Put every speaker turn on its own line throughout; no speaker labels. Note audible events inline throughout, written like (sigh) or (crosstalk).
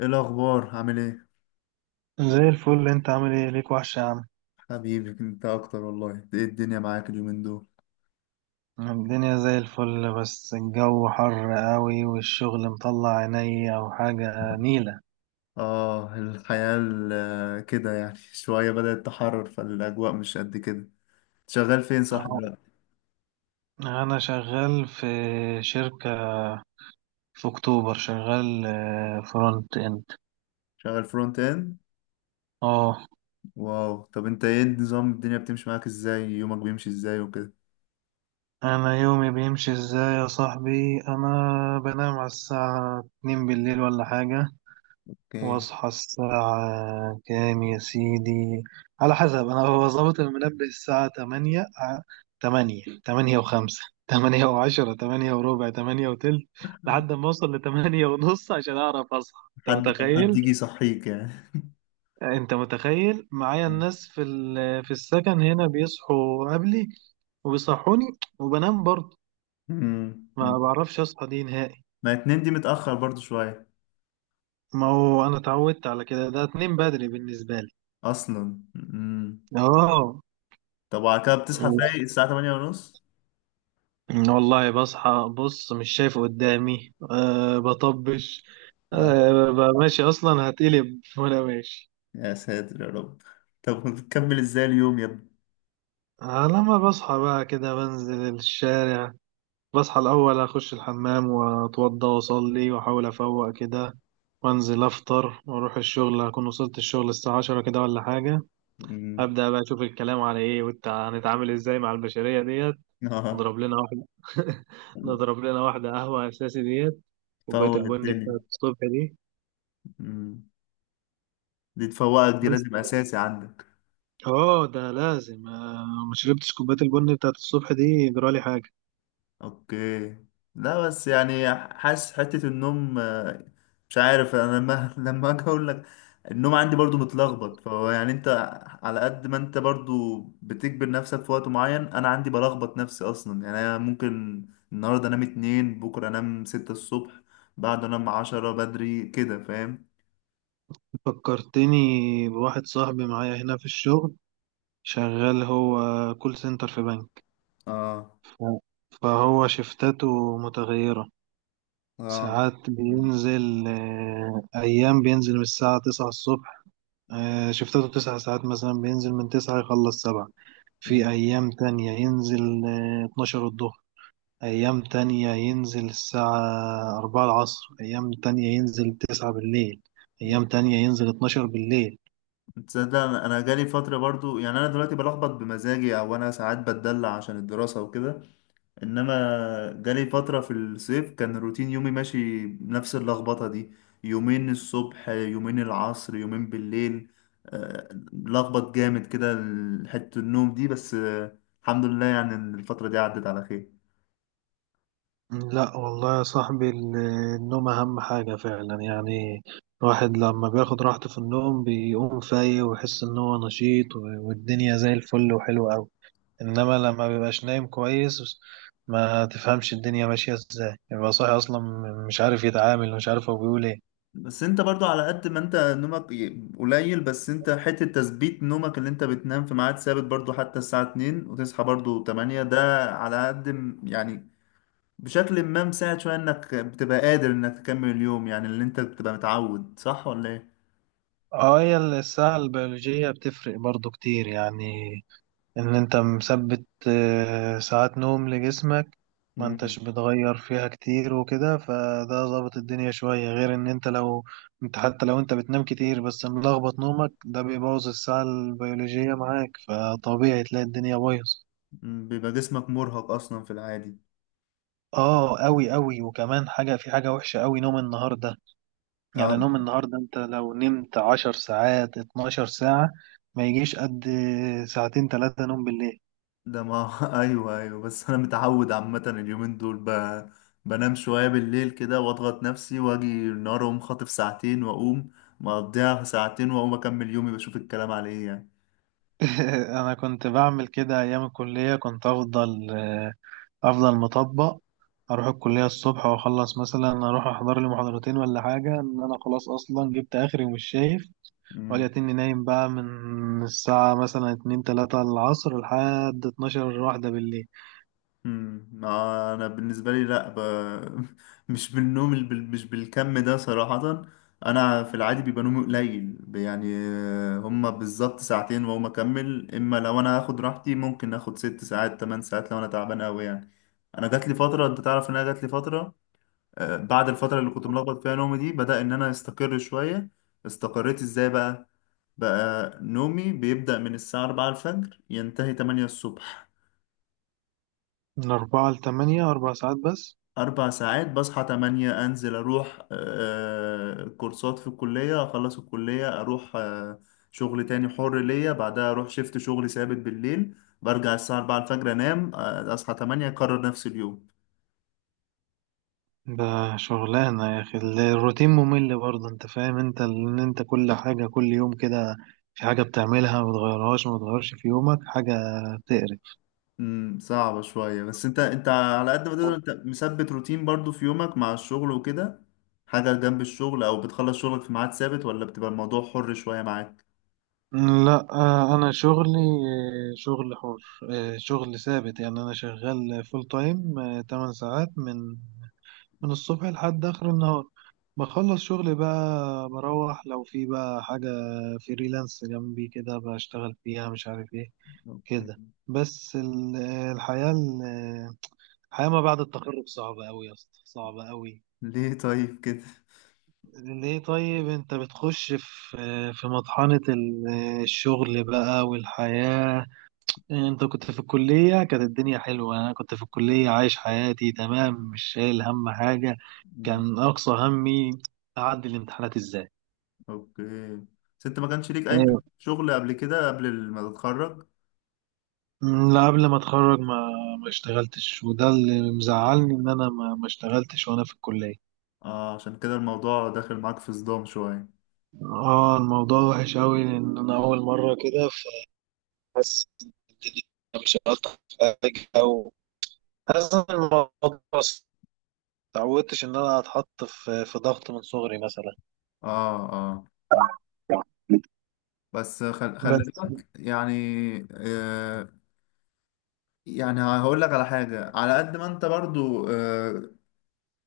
ايه الاخبار؟ عامل ايه؟
زي الفل انت عامل ايه ليك وحش يا عم.
حبيبي انت اكتر، والله. ايه الدنيا معاك اليومين دول؟
الدنيا زي الفل، بس الجو حر قوي والشغل مطلع عينيا وحاجة نيلة.
اه، الحياة كده يعني (laughs) شوية بدأت تحرر، فالاجواء مش قد كده. شغال فين صح
اهو.
دلوقتي؟
انا شغال في شركة في اكتوبر، شغال فرونت اند.
شغال فرونت اند؟
اه.
واو، طب انت ايه النظام؟ الدنيا بتمشي معاك ازاي؟ يومك بيمشي ازاي وكده؟
انا يومي بيمشي ازاي يا صاحبي؟ انا بنام على الساعة 2 بالليل ولا حاجة،
اوكي.
واصحى الساعة كام يا سيدي؟ على حسب، انا هو ظابط المنبه الساعة 8، تمانية، 8:05، (laughs) 8:10، 8:15، 8:20، لحد ما اوصل لـ 8:30 عشان اعرف اصحى. انت
حد ما حد
متخيل؟
يجي يصحيك يعني؟
انت متخيل معايا الناس في السكن هنا بيصحوا قبلي وبيصحوني، وبنام برضه.
مم.
ما
مم.
بعرفش اصحى دي نهائي.
ما اتنين دي متأخر برضو شوية.
ما هو انا اتعودت على كده، ده اتنين بدري بالنسبة لي.
اصلا مم.
اه،
طب وعلى كده بتصحى فايق الساعة 8:30 ونص؟
والله بصحى، بص مش شايف قدامي. بطبش، ببقى ماشي، أصلا هتقلب وأنا ماشي.
يا ساتر يا رب. طب بتكمل ازاي اليوم يا ابني؟
لما بصحى بقى كده بنزل الشارع. بصحى الأول أخش الحمام وأتوضى وأصلي وأحاول أفوق كده، وأنزل أفطر وأروح الشغل. أكون وصلت الشغل الساعة 10 كده ولا حاجة.
مم.
أبدأ بقى أشوف الكلام على إيه، وإنت هنتعامل إزاي مع البشرية ديت.
اه.
نضرب لنا واحدة، (laughs) نضرب لنا واحدة قهوة أساسي ديت، كوباية
تفوق
البن
الدنيا.
بتاعت الصبح.
مم. دي تفوقك، دي
بس
لازم اساسي عندك.
اه، ده لازم. ما شربتش كوباية البن بتاعت الصبح دي جرالي حاجة.
اوكي. لا بس يعني حاسس حتة النوم، مش عارف انا لما (laughs) اجي اقول لك، النوم عندي برضو متلخبط. فهو يعني انت، على قد ما انت برضو بتجبر نفسك في وقت معين، انا عندي بلخبط نفسي اصلا. يعني انا ممكن النهارده انام 2، بكره انام 6 الصبح، بعده انام 10 بدري، كده فاهم؟
فكرتني بواحد صاحبي معايا هنا في الشغل، شغال هو كول سنتر في بنك.
اه.
ف- فهو شفتاته متغيرة.
اه.
ساعات
مم.
بينزل، أيام بينزل من الساعة 9 الصبح. شفتاته 9 ساعات مثلا، بينزل من 9 يخلص 7. في
مم.
أيام تانية ينزل 12 الظهر. أيام تانية ينزل الساعة 4 العصر، أيام تانية ينزل 9 بالليل،
مم.
أيام تانية ينزل 12 بالليل.
تصدق انا، جالي فتره برضو. يعني انا دلوقتي بلخبط بمزاجي، او انا ساعات بتدلع عشان الدراسه وكده. انما جالي فتره في الصيف كان روتين يومي ماشي نفس اللخبطه دي. يومين الصبح، يومين العصر، يومين بالليل، آه، لخبط جامد كده. حته النوم دي بس، الحمد لله. يعني إن الفتره دي عدت على خير.
لا والله يا صاحبي، النوم أهم حاجة فعلا يعني. الواحد لما بياخد راحته في النوم بيقوم فايق ويحس إن هو نشيط والدنيا زي الفل وحلوة أوي. إنما لما بيبقاش نايم كويس، ما تفهمش الدنيا ماشية إزاي، يبقى صاحي أصلا مش عارف يتعامل ومش عارف هو بيقول إيه.
بس انت برضو، على قد ما انت نومك قليل، بس انت حتة تثبيت نومك، اللي انت بتنام في ميعاد ثابت برضو، حتى الساعة 2 وتصحى برضو 8، ده على قد يعني بشكل ما مساعد شوية، انك بتبقى قادر انك تكمل اليوم. يعني اللي انت بتبقى متعود، صح ولا ايه؟
اه، هي الساعة البيولوجية بتفرق برضو كتير يعني. ان انت مثبت ساعات نوم لجسمك، ما
مم.
انتش بتغير فيها كتير وكده، فده ظابط الدنيا شوية. غير ان انت لو، انت حتى لو انت بتنام كتير بس ملخبط نومك، ده بيبوظ الساعة البيولوجية معاك، فطبيعي تلاقي الدنيا بايظ.
مم، بيبقى جسمك مرهق اصلا في العادي.
اه اوي اوي، وكمان حاجة، في حاجة وحشة اوي، نوم النهاردة.
اه،
يعني نوم النهاردة، انت لو نمت 10 ساعات 12 ساعة، ما يجيش قد ساعتين 3 نوم بالليل.
ده ما (laughs) ايوه، ايوه، بس انا متعود، عامه اليومين دول بنام شويه بالليل كده واضغط نفسي، واجي النهار اقوم خاطف ساعتين، واقوم مقضيها في ساعتين واقوم اكمل يومي بشوف الكلام على ايه يعني.
(laughs) انا كنت بعمل كده ايام الكلية. كنت افضل، افضل مطبق، اروح الكلية الصبح واخلص، مثلا اروح احضر لي محاضرتين ولا حاجة، ان انا خلاص اصلا جبت اخري ومش شايف، واجي
مم.
اتني نايم بقى من الساعة مثلا 2-3 العصر لحد 12-1 بالليل.
مم. ما انا بالنسبه لي لا ب... (laughs) مش بالنوم الب... مش بالكم ده صراحه. انا في العادي بيبقى نومي قليل، يعني هما بالظبط ساعتين، وهما اكمل. اما لو انا هاخد راحتي ممكن اخد 6 ساعات، 8 ساعات لو انا تعبان قوي يعني. انا جات لي فتره، انت تعرف ان انا جات لي فتره، بعد الفتره اللي كنت ملخبط فيها نومي دي، بدأ ان انا استقر شويه. استقريت ازاي بقى؟ بقى نومي بيبدأ من الساعه 4 الفجر، ينتهي 8 الصبح.
من 4 لـ 8، 4 ساعات بس؟
4 ساعات. بصحى 8 أنزل أروح كورسات في الكلية، أخلص الكلية أروح شغل تاني حر ليا، بعدها أروح شيفت شغل ثابت بالليل، برجع الساعة 4 الفجر أنام، أصحى 8 أكرر نفس اليوم.
ده شغلانة يا أخي، الروتين ممل برضه. أنت فاهم أنت، إن أنت كل حاجة كل يوم كده، في حاجة بتعملها ما بتغيرهاش، ما بتغيرش في يومك حاجة، تقرف.
صعبة شوية. بس أنت، على قد ما تقدر أنت مثبت روتين برضو في يومك مع الشغل وكده؟ حاجة جنب الشغل؟ أو بتخلص شغلك في ميعاد ثابت، ولا بتبقى الموضوع حر شوية معاك؟
لا أنا شغلي، شغل حر، شغل ثابت يعني، أنا شغال فول تايم 8 ساعات من الصبح لحد آخر النهار. بخلص شغلي بقى، بروح لو في بقى حاجة فريلانس جنبي كده بشتغل فيها، مش عارف إيه كده.
أوكي.
بس الحياة ال- الحياة ما بعد التخرج صعبة أوي يا اسطى، صعبة أوي.
ليه طيب كده؟
ليه طيب؟ أنت بتخش في مطحنة الشغل بقى والحياة. أنت كنت في الكلية كانت الدنيا حلوة. أنا كنت في الكلية عايش حياتي تمام، مش شايل هم حاجة. كان أقصى همي أعدي الامتحانات إزاي.
اوكي. بس انت ما كانش ليك اي
ايوه.
شغل قبل كده، قبل ما تتخرج؟
أمم، لا قبل ما اتخرج، ما ما اشتغلتش، وده اللي مزعلني ان انا ما اشتغلتش وانا في الكليه.
اه، عشان كده الموضوع داخل معاك في صدام شوية.
اه، الموضوع وحش قوي لان انا اول مره كده، فحاسس إن الدنيا، مش هقطع حاجه، او حاسس ان الموضوع بس، متعودتش ان انا اتحط في ضغط من صغري مثلا.
اه، اه، بس خلي
بس
بالك يعني. آه يعني هقول لك على حاجة، على قد ما انت برضو،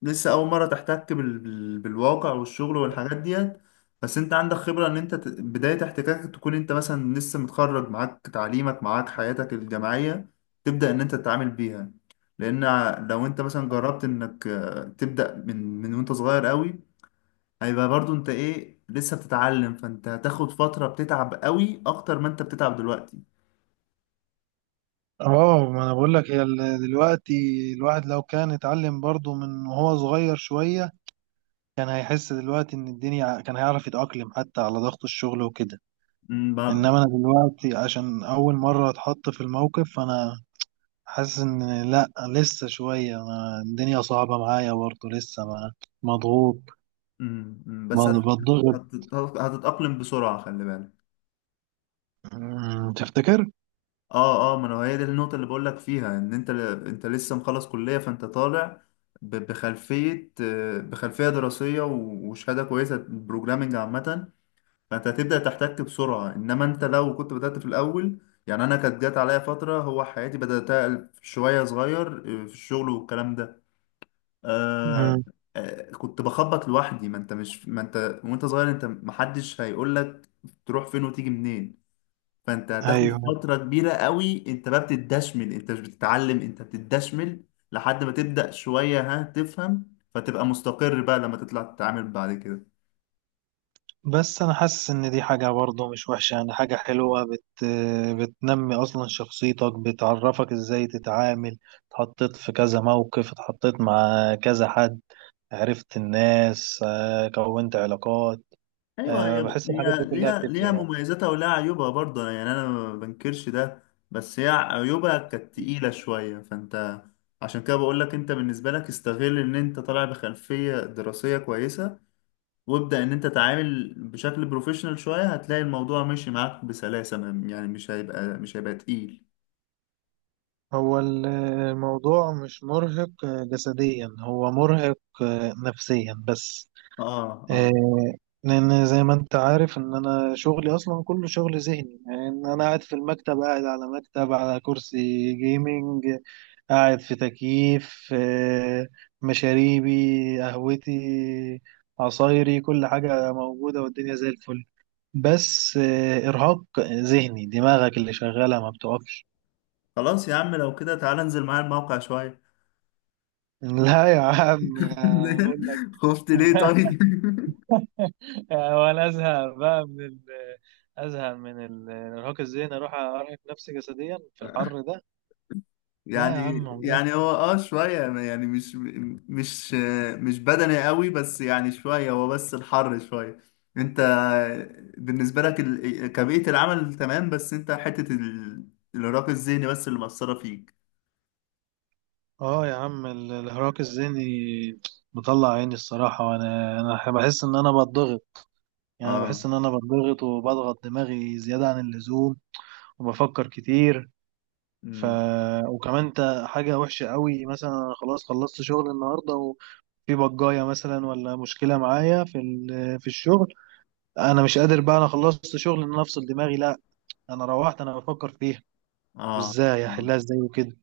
لسه اول مره تحتك بالواقع والشغل والحاجات ديت. بس انت عندك خبره، ان انت بدايه احتكاكك تكون انت مثلا لسه متخرج، معاك تعليمك، معاك حياتك الجامعيه، تبدا ان انت تتعامل بيها. لان لو انت مثلا جربت انك تبدا من وانت صغير قوي، هيبقى برضو انت ايه، لسه بتتعلم، فانت هتاخد فتره بتتعب قوي اكتر ما انت بتتعب دلوقتي.
اه، ما انا بقول لك، هي دلوقتي الواحد لو كان اتعلم برضه من وهو صغير شويه، كان هيحس دلوقتي ان الدنيا، كان هيعرف يتأقلم حتى على ضغط الشغل وكده.
أمم، ب-
انما انا دلوقتي عشان اول مره اتحط في الموقف، فانا حاسس ان لا لسه شويه. أنا الدنيا صعبه معايا برضه لسه، ما مضغوط،
أمم، أمم، بس
بتضغط.
هتتاقلم بسرعه، خلي بالك.
أمم، تفتكر؟
اه، اه، ما انا هي دي النقطة اللي بقول لك فيها، ان انت، انت لسه مخلص كلية، فانت طالع بخلفية دراسية وشهادة كويسة بروجرامنج عامة. فانت هتبدأ تحتك بسرعة. انما انت لو كنت بدأت في الاول، يعني انا كانت جات عليا فترة، هو حياتي بدأتها شوية صغير في الشغل والكلام ده. آه
أمم.
كنت بخبط لوحدي. ما انت وانت صغير، انت محدش هيقولك تروح فين وتيجي منين. فانت هتاخد
ايوه،
فترة كبيرة قوي، انت بقى بتدشمل، انت مش بتتعلم انت بتدشمل، لحد ما تبدأ شوية ها تفهم، فتبقى مستقر بقى لما تطلع تتعامل بعد كده.
بس انا حاسس ان دي حاجه برضه مش وحشه يعني. حاجه حلوه، بتنمي اصلا شخصيتك، بتعرفك ازاي تتعامل. اتحطيت في كذا موقف، اتحطيت مع كذا حد، عرفت الناس، كونت علاقات.
ايوه. هي
بحس الحاجات دي
هي
كلها
ليها
بتفرق يعني.
مميزاتها ولها عيوبها برضه. يعني انا ما بنكرش ده. بس هي عيوبها كانت تقيلة شوية. فانت عشان كده بقول لك، انت بالنسبة لك استغل ان انت طالع بخلفية دراسية كويسة، وابدأ ان انت تعامل بشكل بروفيشنال شوية، هتلاقي الموضوع ماشي معاك بسلاسة يعني مش هيبقى تقيل.
هو الموضوع مش مرهق جسديا، هو مرهق نفسيا بس.
اه،
آه،
اه،
لأن زي ما أنت عارف إن أنا شغلي أصلا كله شغل ذهني. يعني إن أنا قاعد في المكتب، قاعد على مكتب، على كرسي جيمنج، قاعد في تكييف، مشاريبي، قهوتي، عصايري، كل حاجة موجودة والدنيا زي الفل. بس إرهاق ذهني، دماغك اللي شغالة ما بتقفش.
خلاص يا عم لو كده تعالى انزل معايا الموقع شوية.
لا يا عم، بقول لك.
(laughs) خفت ليه طيب؟
(laughs) ولا ازهق من الارهاق الذهني، اروح ارهق نفسي جسديا في الحر ده.
(laughs)
لا يا
يعني
عم عمره.
هو شوية يعني مش مش بدني قوي، بس يعني شوية، هو بس الحر شوية. انت بالنسبة لك كبيئة العمل تمام، بس انت حتة الإرهاق الذهني بس اللي مأثرة فيك.
اه يا عم، الارهاق الذهني مطلع عيني الصراحه، وانا بحس ان انا بضغط. يعني أنا بحس
اه،
ان انا بضغط وبضغط دماغي زياده عن اللزوم، وبفكر كتير. ف وكمان انت، حاجه وحشه قوي، مثلا أنا خلاص خلصت شغل النهارده، في بجايه مثلا ولا مشكله معايا في الشغل. انا مش قادر بقى، انا خلصت شغل ان أنا افصل دماغي، لا، انا روحت انا بفكر فيها،
اه،
وازاي احلها ازاي وكده.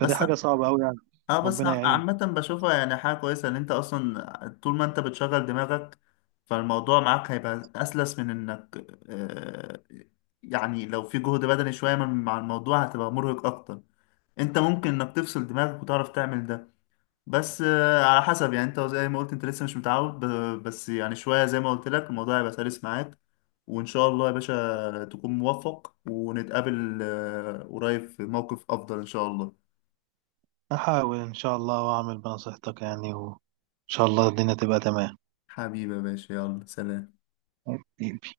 فدي حاجه صعبه قوي يعني.
اه بس
ربنا يعين.
عامة بشوفها يعني حاجة كويسة، ان انت اصلا طول ما انت بتشغل دماغك، فالموضوع معاك هيبقى اسلس من انك يعني لو في جهد بدني شوية مع الموضوع، هتبقى مرهق اكتر. انت ممكن انك تفصل دماغك وتعرف تعمل ده، بس على حسب يعني. انت زي ما قلت، انت لسه مش متعود، بس يعني شوية زي ما قلت لك، الموضوع هيبقى سلس معاك. وان شاء الله يا باشا تكون موفق، ونتقابل قريب في موقف افضل ان شاء الله.
احاول ان شاء الله واعمل بنصيحتك يعني، وان شاء الله الدنيا تبقى
حبيبي يا باشا، يلا سلام.
تمام.